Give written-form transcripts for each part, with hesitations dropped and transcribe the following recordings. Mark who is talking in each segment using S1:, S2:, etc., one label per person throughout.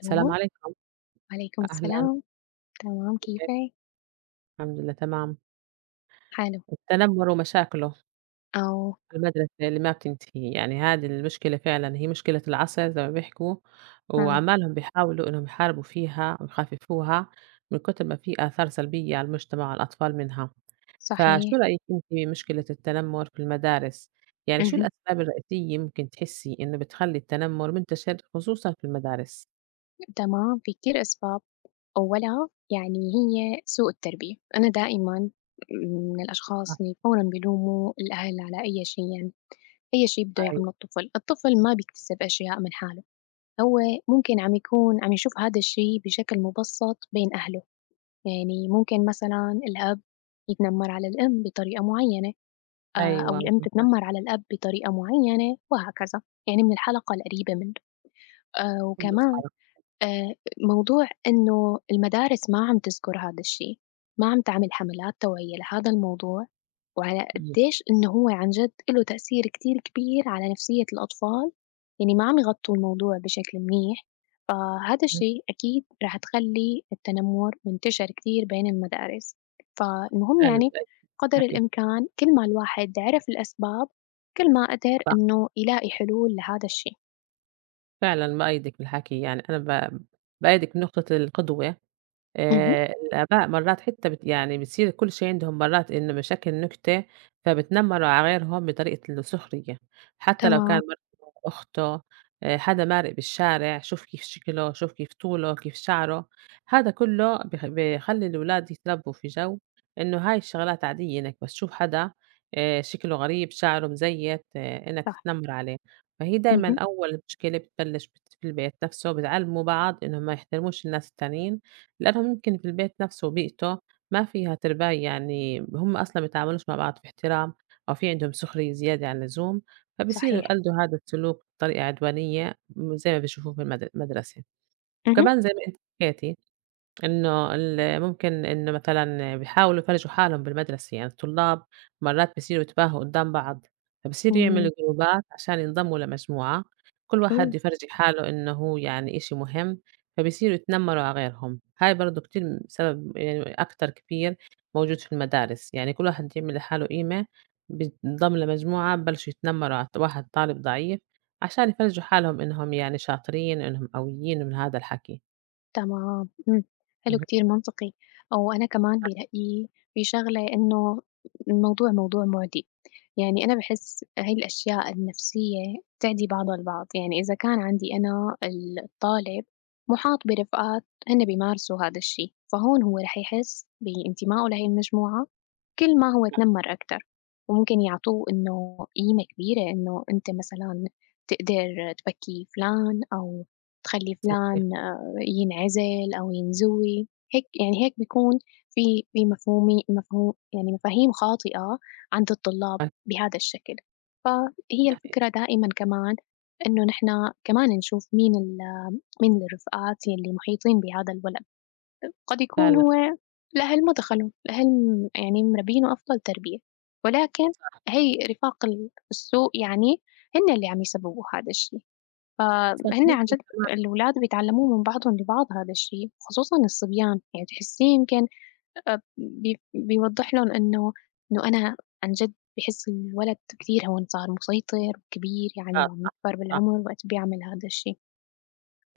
S1: السلام عليكم،
S2: وعليكم
S1: أهلًا
S2: السلام، تمام
S1: كيفك؟
S2: كيفِك؟
S1: الحمد لله تمام.
S2: حلو،
S1: التنمُّر ومشاكله
S2: آه،
S1: في المدرسة اللي ما بتنتهي، يعني هذه المشكلة فعلًا هي مشكلة العصر زي ما بيحكوا،
S2: نعم،
S1: وعمّالهم بيحاولوا إنهم يحاربوا فيها ويخففوها من كتر ما في آثار سلبية على المجتمع والأطفال منها. فشو
S2: صحيح،
S1: رأيِك أنتِ بمشكلة التنمُّر في المدارس؟ يعني شو
S2: اهم،
S1: الأسباب الرئيسية ممكن تحسّي إنه بتخلّي التنمُّر منتشر خصوصًا في المدارس؟
S2: تمام، في كتير أسباب، أولها يعني هي سوء التربية، أنا دائمًا من
S1: صح،
S2: الأشخاص اللي فورًا بيلوموا الأهل على أي شي يعني، أي شي بده
S1: أيوه،
S2: يعمله الطفل، الطفل ما بيكتسب أشياء من حاله، هو ممكن عم يشوف هذا الشي بشكل مبسّط بين أهله، يعني ممكن مثلًا الأب يتنمر على الأم بطريقة معينة. أو
S1: أيوه
S2: لأن
S1: بالضبط،
S2: تتنمّر على الأب بطريقة معيّنة وهكذا، يعني من الحلقة القريبة منه.
S1: هم
S2: وكمان
S1: أصحابك.
S2: آآ موضوع إنه المدارس ما عم تذكر هذا الشي، ما عم تعمل حملات توعية لهذا الموضوع، وعلى
S1: إمم،
S2: قديش إنه هو عن جد إله تأثير كتير كبير على نفسية الأطفال، يعني ما عم يغطّوا الموضوع بشكل منيح. آه، هذا
S1: اهم،
S2: الشيء أكيد راح تخلي التنمر منتشر كتير بين المدارس، فالمهم
S1: فعلًا
S2: يعني قدر
S1: أوكي.
S2: الإمكان كل ما الواحد عرف الأسباب كل ما قدر إنه يلاقي حلول لهذا الشيء.
S1: فعلًا بأيّدِك في الحكي، يعني أنا بأيّدِك من نقطة القدوة.
S2: مهم.
S1: الآباء مرّات حتى يعني بتصير كل شيء عندهم مرّات إنه مشاكل نكتة، فبتنمّروا على غيرهم بطريقة السخرية، حتى لو كان
S2: تمام.
S1: مرته، أخته، حدا مارق بالشارع، شوف كيف شكله، شوف كيف طوله، كيف شعره، هذا كله بيخلّي الولاد يتربّوا في جو إنه هاي الشغلات عادية إنك بس تشوف حدا شكله غريب، شعره مزيّت، إنك
S2: صح.
S1: تتنمّر عليه، فهي دايمًا
S2: مهم.
S1: أول مشكلة بتبلش في البيت نَفْسه، بتعلّموا بعض إنهم ما يحترموش الناس التانيين لأنها ممكن في البيت نَفْسه وبيئته ما فيها ترباية يعني هم أصلًا ما بيتعاملوش مع بعض في احترام أو في عندهم سخرية زيادة عن اللزوم، فبصيروا
S2: صحيح.
S1: يقلدوا هذا السلوك بطريقة عدوانية زي ما بيشوفوه في المدرسة.
S2: مهم.
S1: وكمان زي ما أنتِ حكيتِ إنه ممكن إنه مثلًا بيحاولوا يفرجوا حالهم بالمدرسة، يعني الطلاب مرّات بصيروا يتباهوا قدّام بعض، فبصيروا
S2: مم.
S1: يعملوا جروبات عشان ينضموا لمجموعة، كل واحد يفرجي حاله إنه هو يعني إشي مهم، فبصيروا يتنمروا على غيرهم، هاي برضه كتير سبب يعني أكتر كبير موجود في المدارس، يعني كل واحد يعمل لحاله قيمة، بينضم لمجموعة ببلشوا يتنمروا على واحد طالب ضعيف، عشان يفرجوا حالهم إنهم يعني شاطرين، إنهم قويين، من هذا الحكي.
S2: تمام، حلو كتير منطقي، وأنا كمان برأيي في شغلة إنه الموضوع موضوع مُعدي، يعني أنا باحس هاي الأشياء النفسية بتعدي بعضها البعض، يعني إذا كان عندي أنا الطالب مُحاط برفقات هن بيمارسوا هذا الشي، فهون هو رح يحس بانتمائه لهي المجموعة كل ما هو اتنمر أكتر، وممكن يعطوه إنه قيمة كبيرة إنه أنت مثلًا تقدر تبكّي فلان أو تخلّي فلان ينعزل أو ينزوي، هيك يعني هيك بيكون في مفهومي مفهوم يعني مفاهيم خاطئة عند الطلاب بهذا الشكل، فهي
S1: اهم.
S2: الفكرة دائما كمان إنه نحن كمان نشوف مين الرفقات يلي محيطين بهذا الولد، قد يكون
S1: فعلًا
S2: هو الأهل ما دخلوا، الأهل يعني مربينه أفضل تربية، ولكن هي رفاق السوء، يعني هن اللي عم يسببوا هذا الشيء،
S1: صح
S2: فهن عن
S1: ممكن
S2: جد الولاد بيتعلموه من بعضهم لبعض هذا الشيء، خصوصًا الصبيان، يعني تحسّيه يمكن بيوضّح لهم إنه أنا عن جد باحس الولد كتير هون صار مسيطر وكبير، يعني
S1: صعب
S2: وعم يكبر
S1: صح
S2: بالعمر وقت بيعمل هذا الشيء.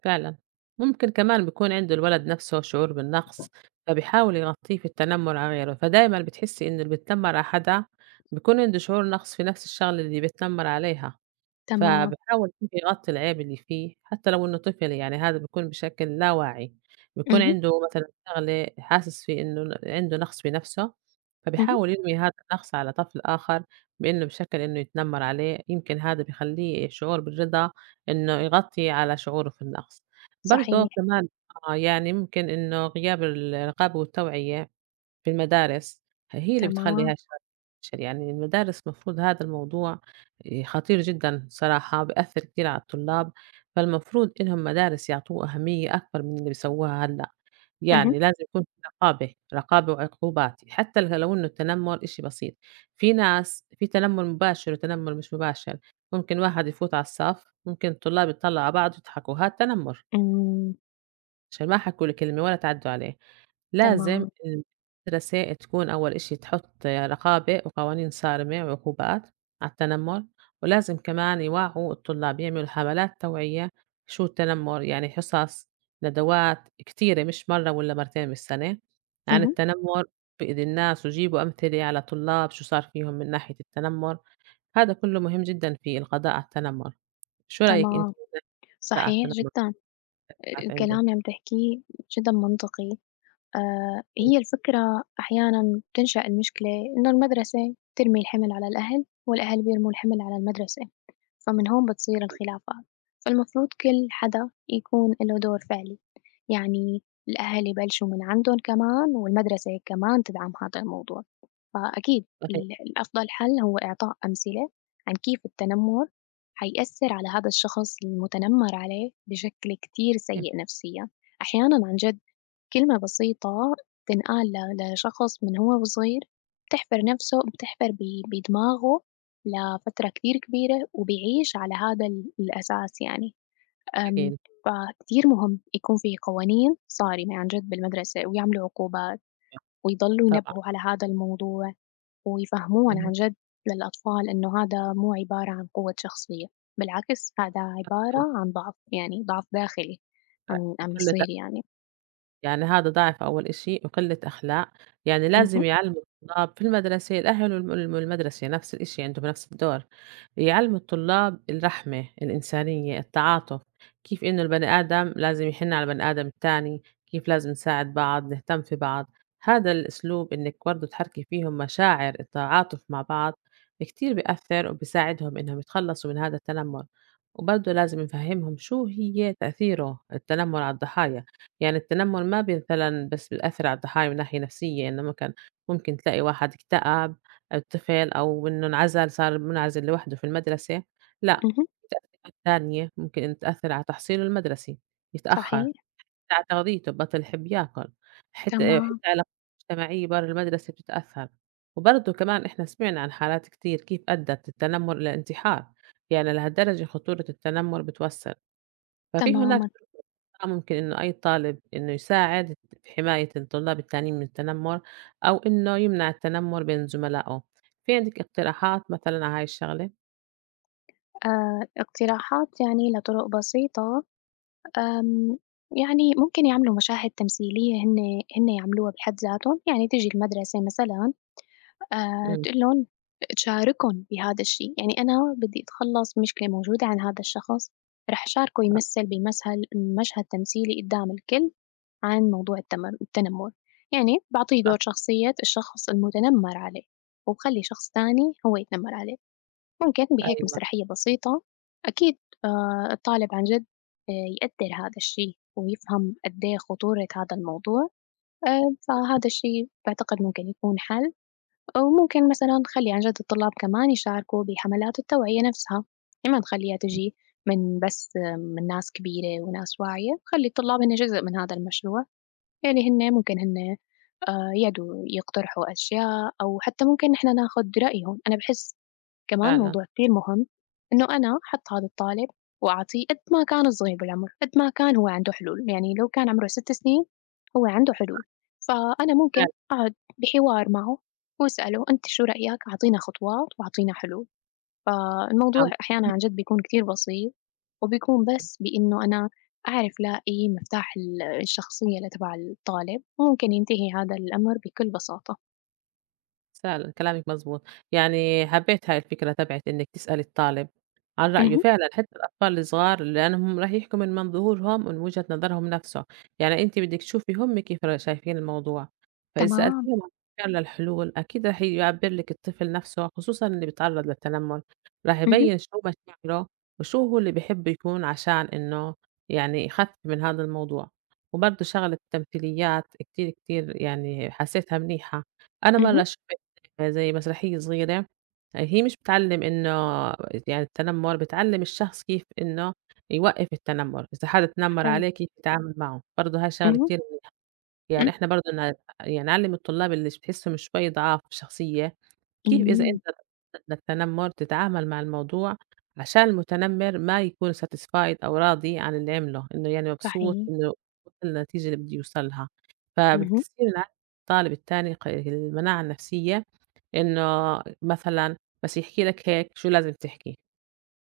S1: فعلًا، ممكن كمان بيكون عند الولد نَفْسه شعور بالنقص، فبيحاول يغطّيه في التنمُّر على غيره، فدايمًا بتحسّي إنه اللي بيتنمّر على حدا بيكون عنده شعور نقص في نَفْس الشغلة اللي بيتنمّر عليها.
S2: تمام.
S1: فباحاول كده أغطّي العيب اللي فيه، حتى لو إنه طفل يعني هذا بيكون بشكل لا واعي، بيكون
S2: اهم،
S1: عنده مثلًا شغلة حاسس في إنه عنده نقص في نَفْسه،
S2: اهم،
S1: فبيحاول يرمي هذا النقص على طفل آخر بإنه بشكل إنه يتنمّر عليه، يمكن هذا بيخلّيه شعور بالرضا إنه يغطّي على شعوره في النقص.
S2: صحيح،
S1: برضه كمان آه، يعني ممكن إنه غياب الرقابة والتوعية في المدارس، هي اللي
S2: تمام،
S1: بتخلّيها شر. يعني المدارس المفروض هذا الموضوع خطير جدًا صراحة، بيأثّر كتير على الطلاب، فالمفروض إنهم مدارس يعطوه أهمية أكبر من اللي بيسووها هلّأ،
S2: اهم،
S1: يعني لازم يكون في رقابة، رقابة وعقوبات، حتى لو إنه التنمر إشي بسيط، في ناس في تنمر مباشر وتنمر مش مباشر، ممكن واحد يفوت على الصف، ممكن الطلاب يتطلّعوا على بعض ويضحكوا، هاد تنمر،
S2: إمم،
S1: عشان ما حكوا له كلمة ولا تعدّوا عليه. لازم
S2: تمام،
S1: المدرسة تكون أول إشي تحط رقابة وقوانين صارمة وعقوبات على التنمر ولازم كمان يوعوا الطلاب يعملوا حملات توعية شو التنمر يعني حصص ندوات كتيرة مش مرة ولا مرتين بالسنة عن
S2: اهم،
S1: التنمر بإيد الناس وجيبوا أمثلة على طلاب شو صار فيهم من ناحية التنمر هذا كله مهم جدا في القضاء على التنمر شو رأيك أنت
S2: تمام،
S1: في القضاء على
S2: صحيح
S1: التنمر
S2: جدًا.
S1: كانت
S2: الكلام
S1: عندك؟
S2: اللي عم تحكيه جدًا منطقي.
S1: مم،
S2: هي الفكرة أحيانًا تنشأ المشكلة إنه المدرسة ترمي الحِمل على الأهل، والأهل بيرموا الحِمل على المدرسة، فمن هون بتصير الخلافات، فالمفروض كل حدا يكون له دور فعلي، يعني الأهل يبلشوا من عندهم كمان، والمدرسة كمان تدعم هذا الموضوع، فأكيد
S1: صحيح
S2: الأفضل حل هو إعطاء أمثلة عن كيف التنمر حيأثّر على هذا الشخص المُتنمّر عليه بشكل كتير سيء نفسيًا، أحيانًا عن جد كلمة بسيطة تنقال لشخص من هو وصغير، بتحفر نفسه، بتحفر ب بدماغه لفترة كتير كبيرة، وبيعيش على هذا الأساس يعني. آمم،
S1: أكيد
S2: فكتير مهم يكون في قوانين صارمة عن جد بالمدرسة، ويعملوا عقوبات، ويضلوا
S1: طبعا
S2: ينبهوا على هذا الموضوع، ويفهمون
S1: مهم.
S2: عن جد للأطفال إنه هذا مو عبارة عن قوة شخصية، بالعكس هذا عبارة عن ضعف، يعني ضعف داخلي عم
S1: وكله
S2: يصير يعني.
S1: يعني هذا ضعف أول إشي وقلة أخلاق، يعني
S2: اهم،
S1: لازم يعلّموا الطلاب في المدرسة الأهل والمدرسة نفس الإشي عندهم نفس الدور، يعلّموا الطلاب الرحمة، الإنسانية، التعاطف، كيف إنه البني آدم لازم يحن على البني آدم التاني، كيف لازم نساعد بعض، نهتم في بعض، هذا الأسلوب إنِّك برضه تحركي فيهم مشاعر التعاطف مع بعض كتير بيأثّر وبيساعدهم إنهم يتخلّصوا من هذا التنمر، وبرضه لازم نفهّمهم شو هي تأثيره التنمر على الضحايا. يعني التنمّر ما بي مثلًا بس بيأثّر على الضحايا من ناحية نفسية، إنّما كان ممكن تلاقي واحد اكتئب، أو طفل أو إنه انعزل صار منعزل لوحده في المدرسة، لأ
S2: اهم،
S1: التانية ممكن إنه تأثّر على تحصيله المدرسي، يتأخّر،
S2: صحيح.
S1: على تغذيته بطل يحب ياكل، حتى
S2: تمام.
S1: علاقاته الاجتماعية برّا المدرسة بتتأثّر، وبرضه كمان إحنا سمعنا عن حالات كتير كيف أدّت التنمّر إلى انتحار، يعني لهالدرجة خطورة التنمّر بتوصّل، ففي هناك
S2: تمامًا.
S1: آه، ممكن إنه أي طالب إنه يساعد في حماية الطلاب التانيين من التنمر أو إنه يمنع التنمر بين زملائه، في عندِك اقتراحات مثلًا على هاي الشغلة؟
S2: اقتراحات يعني لطرق بسيطة. آمم، يعني ممكن يعملوا مشاهد تمثيلية هن يعملوها بحد ذاتهم، يعني تيجي المدرسة مثلًا
S1: إمم،
S2: تقول لهم، تشاركهم بهذا الشيء، يعني أنا بدي أتخلص من مشكلة موجودة عند هذا الشخص، رح شاركه يمثل بمسهل مشهد تمثيلي قدّام الكل عن موضوع التنمر، يعني باعطيه دور شخصية الشخص المتنمر عليه، وباخلي شخص تاني هو يتنمر عليه. ممكن بهيك
S1: أيوه،
S2: مسرحية بسيطة أكيد الطالب عن جد آه، يقدر هذا الشيء ويفهم قد إيه خطورة هذا الموضوع. فهذا الشيء بعتقد ممكن يكون حل، وممكن مثلا نخلي عن جد الطلاب كمان يشاركوا بحملات التوعية نفسها لما نخليها تجي من بس آه، من ناس كبيرة وناس واعية، خلي الطلاب هن جزء من هذا المشروع، يعني ممكن هن يقعدوا يقترحوا أشياء، أو حتى ممكن نحن ناخد رأيهم. أنا بحس كمان
S1: فعلًا،
S2: موضوع كتير مهم إنه أنا أحط هذا الطالب وأعطيه، قد ما كان صغير بالعمر قد ما كان هو عنده حلول، يعني لو كان عمره 6 سنين هو عنده حلول، فأنا
S1: فعلًا،
S2: ممكن بحوار معه وأسأله أنت شو رأيك، أعطينا خطوات وأعطينا حلول، فالموضوع أحيانا عن
S1: آه.
S2: جد بيكون كتير بسيط، وبيكون بس بإنه أنا أعرف لاقي مفتاح الشخصية لتبع الطالب، وممكن ينتهي هذا الأمر بكل بساطة.
S1: فعلًا كلامِك مضبوط، يعني حبيت هاي الفكرة تبعِت إنِّك تسألي الطالب عن رأيه،
S2: مهم.
S1: فعلًا حتى الأطفال الصغار لأنهم راح يحكوا من منظورهم ومن وجهة نظرهم نفسه، يعني أنتِ بدِّك تشوفي هم كيف شايفين الموضوع، فإذا
S2: تمام.
S1: سألتيهم عن فعلًا الحلول أكيد راح يعبّر لِك الطفل نفسه، خصوصًا اللي بيتعرّض للتنمر، راح
S2: مهم.
S1: يبيّن شو مشاعره وشو هو اللي بيحب يكون عشان إنه يعني يخفف من هذا الموضوع، وبرضه شغلة التمثيليات كتير، كتير يعني حسيتها منيحة، أنا
S2: مهم.
S1: مرّة زي مسرحية صغيرة، آه، هي مش بتعلّم إنه يعني التنمر، بتعلّم الشخص كيف إنه يوقّف التنمر، إذا حدا اتنمر
S2: حلو.
S1: عليه كيف يتعامل معه، برضه هاي شغلة
S2: مهم.
S1: كتير
S2: مم.
S1: يعني إحنا برضه يعني نعلّم الطلاب اللي بتحسّهم شوي ضعاف شخصية، كيف إذا
S2: مم.
S1: أنت ضد التنمر تتعامل مع الموضوع عشان المتنمر ما يكون satisfied أو راضي عن اللي عمله، إنه يعني مبسوط
S2: صحيح.
S1: إنه وصل للنتيجة اللي بده يوصل لها،
S2: اهم،
S1: فبتصير الطالب التاني المناعة النفسية إنه مثلًا بس يحكي لك هيك شو لازم تحكي،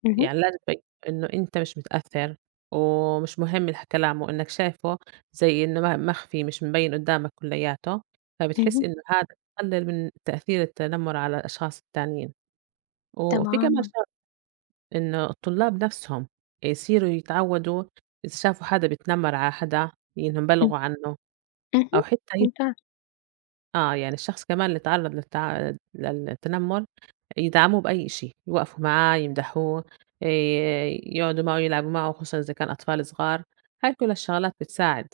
S2: اهم،
S1: يعني لازم تبيّن إنه أنت مش متأثّر ومش مهم كلامه، إنّك شايفه زي إنه مخفي مش مبيّن قدّامك كلّياته، فبتحس
S2: اهم،
S1: إنه هذا بقلل من تأثير التنمر على الأشخاص التانيين، وفي كمان
S2: تمامًا.
S1: إنه الطلاب نَفْسهم يصيروا يتعوّدوا إذا شافوا حدا بيتنمر على حدا إنهم
S2: إمم،
S1: يبلغوا عنّه أو
S2: اهم،
S1: حتى
S2: ممتاز،
S1: آه، يعني الشخص كمان اللي اتعرّض للتنمر يدعموه بأي شيء، يوقفوا معاه، يمدحوه، آآ يقعدوا معه، يلعبوا معه، خصوصًا إذا كان أطفال صغار، هاي كل الشغلات بتساعد.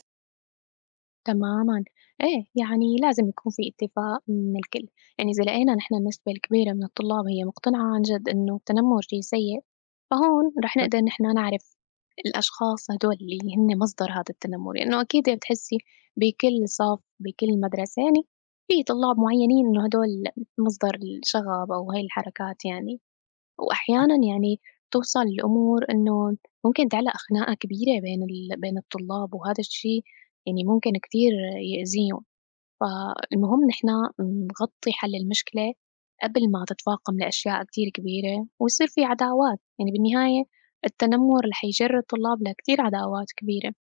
S2: تمامًا. إيه، يعني لازم يكون في اتفاق من الكل، يعني إذا لقينا نحن النسبة الكبيرة من الطلاب هي مقتنعة عن جد إنه التنمر شي سيء، فهون رح
S1: بس
S2: نقدر نحن نعرف الأشخاص هدول اللي هن مصدر هذا التنمر، لإنه أكيد بتحسي بكل صف، بكل مدرسة يعني في طلاب معينين إنه هدول مصدر الشغب أو هاي الحركات يعني. وأحيانًا يعني توصل الأمور إنه ممكن تعلق خناقة كبيرة بين الطلاب، وهذا الشي يعني ممكن كتير يأذيهم، فالمهم نحن نغطي حل المشكلة قبل ما تتفاقم لأشياء كتير كبيرة ويصير في عداوات، يعني بالنهاية التنمر رح يجر الطلاب لكتير عداوات كبيرة.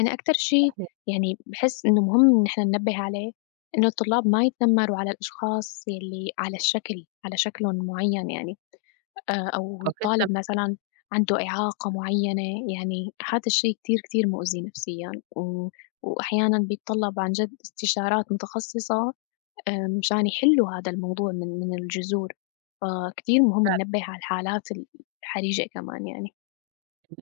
S2: أنا أكتر شي يعني باحس إنه مهم نحن ننبه عليه إنه الطلاب ما يتنمروا على الأشخاص يلّي على شكلٌ معين يعني. أو
S1: أو حتى
S2: طالب مثلًا عنده إعاقة معيّنة، يعني هذا الشي كتير، كتير مؤذي نفسيًا، و وأحيانًا بيتطلّب عن جد استشارات متخصصة مشان يحلّوا هذا الموضوع من الجذور، فكتير مهم ننبّه على الحالات الحرجة كمان يعني.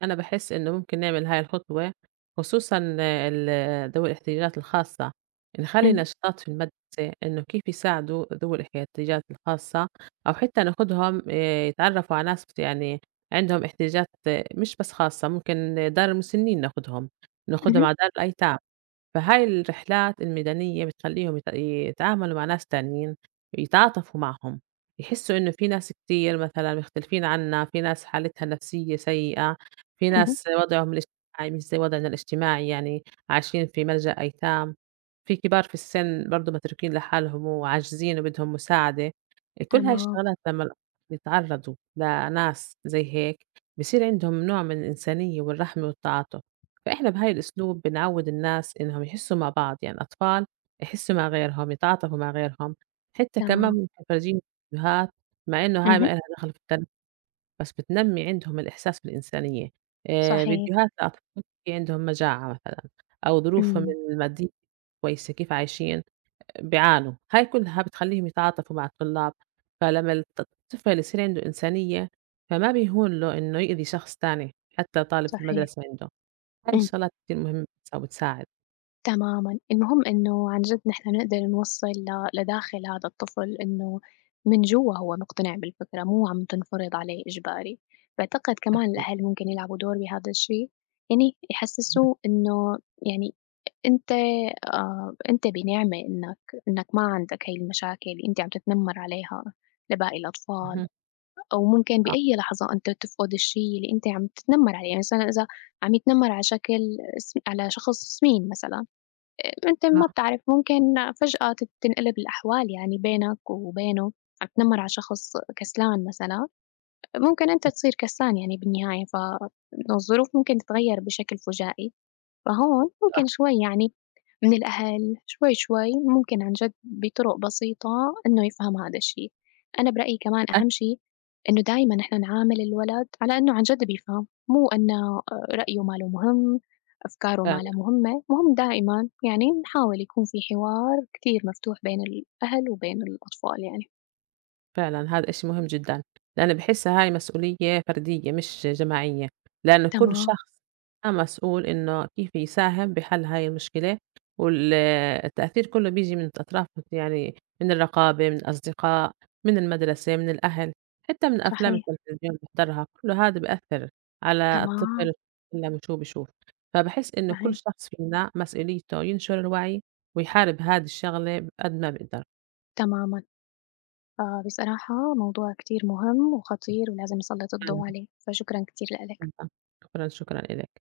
S1: أنا باحس إن ممكن نعمل هاي الخطوة خصوصًا ذوي الاحتياجات الخاصة، نخلّي
S2: إمم،
S1: نشاطات في المدرسة إنه كيف يساعدوا ذوي الاحتياجات الخاصة، أو حتى ناخدهم يتعرّفوا على ناس يعني عندهم احتياجات آه، مش بس خاصة، ممكن دار المسنين ناخدهم، ناخدهم
S2: اهم،
S1: على دار الأيتام. فهاي الرحلات الميدانية بتخلّيهم يتعاملوا مع ناس تانيين، يتعاطفوا معهم، يحسّوا إنه في ناس كتير مثلًا مختلفين عنا، في ناس حالتها النفسية سيئة، في
S2: اهم،
S1: ناس وضعهم الاجتماعي مش زي وضعنا الاجتماعي يعني عايشين في ملجأ أيتام، في كبار في السن برضه متروكين لحالهم وعاجزين وبدهم مساعدة، كل هاي
S2: تمام،
S1: الشغلات لمّا الأطفال يتعرّضوا لناس زي هيك بصير عندهم نوع من الإنسانية والرحمة والتعاطف. فإحنا بهاي الأسلوب بنعوّد الناس إنهم يحسّوا مع بعض، يعني الأطفال يحسّوا مع غيرهم، يتعاطفوا مع غيرهم، حتّى كمان
S2: تمام،
S1: ممكن فرجيهم فيديوهات مع إنه هاي ما
S2: اهم،
S1: إلها دخل في التربية بس بتنمّي عندهم الإحساس بالإنسانية،
S2: صحيح،
S1: فيديوهات لأطفال في عندهم مجاعة مثلًا أو ظروفهم
S2: إمم،
S1: المادية كويسة كيف عايشين، بيعانوا، هاي كلّها بتخلّيهم يتعاطفوا مع الطلاب، فلمّا الطفل يصير عنده إنسانية فما بيهون له إنه يأذي شخص تاني حتّى طالب في
S2: صحيح،
S1: المدرسة عنده. هاي
S2: إمم.
S1: الشغلات كتير مهمة بتساعد
S2: تمامًا، المهم إنه عن جد نحن نقدر نوصّل لداخل هذا الطفل إنه من جوا هو مقتنع بالفكرة، مو عم تنفرض عليه إجباري، باعتقد كمان
S1: أكيد.
S2: الأهل ممكن يلعبوا دور بهذا الشي، يعني يحسسوه إنه يعني أنت أنت بنعمة إنك ما عندك هاي المشاكل، اللي أنت عم تتنمّر عليها لباقي
S1: اهم،
S2: الأطفال،
S1: اهم،
S2: أو ممكن
S1: صح،
S2: بأي لحظة أنت تفقد الشي اللي أنت عم تتنمّر عليه، يعني مثلًا إذا عم يتنمّر على شكل س على شخص سمين مثلًا. أنت ما
S1: أهم
S2: بتعرف ممكن فجأة تنقلب الأحوال يعني بينك وبينه، عم تنمّر على شخص كسلان مثلًا، ممكن أنت تصير كسلان يعني بالنهاية، فالظروف ممكن تتغيّر بشكل فجائي. فهون ممكن
S1: صح،
S2: شوي يعني من الأهل شوي شوي ممكن عن جد بطرق بسيطة إنه يفهم هذا الشي. أنا برأيي كمان
S1: أكيد
S2: أهم شي إنه دايما إحنا نعامل الولد على إنه عن جد بيفهم، مو إنه رأيه ماله مهم، أفكاره ماله
S1: فعلًا.
S2: مهمة، مهم دائما يعني نحاول يكون في حوار كتير مفتوح بين الأهل وبين الأطفال يعني.
S1: فعلًا هذا إشي مهم جدًا، لأن باحسها هاي مسؤولية فردية مش جماعية، لأن كل
S2: تمام.
S1: شخص مسؤول إنه كيف يساهم بحل هاي المشكلة، وال التأثير كله بيجي من أطراف يعني من الرقابة، من الأصدقاء، من المدرسة، من الأهل، حتى من أفلام
S2: صحيح.
S1: التلفزيون بنحضرها، كل هذا بيأثر على
S2: تمام.
S1: الطفل لمّا شو بيشوف، فباحس إنه كل
S2: صحيح.
S1: شخص فينا مسؤوليته ينشر الوعي ويحارب هذه الشغلة قد ما بيقدر،
S2: تماما. آه، بصراحة موضوع كتير مهم وخطير ولازم أسلط
S1: فعلًا
S2: الضوء عليه، فشكرا كتير لك
S1: فعلًا، شكرًا، شكرًا إلك.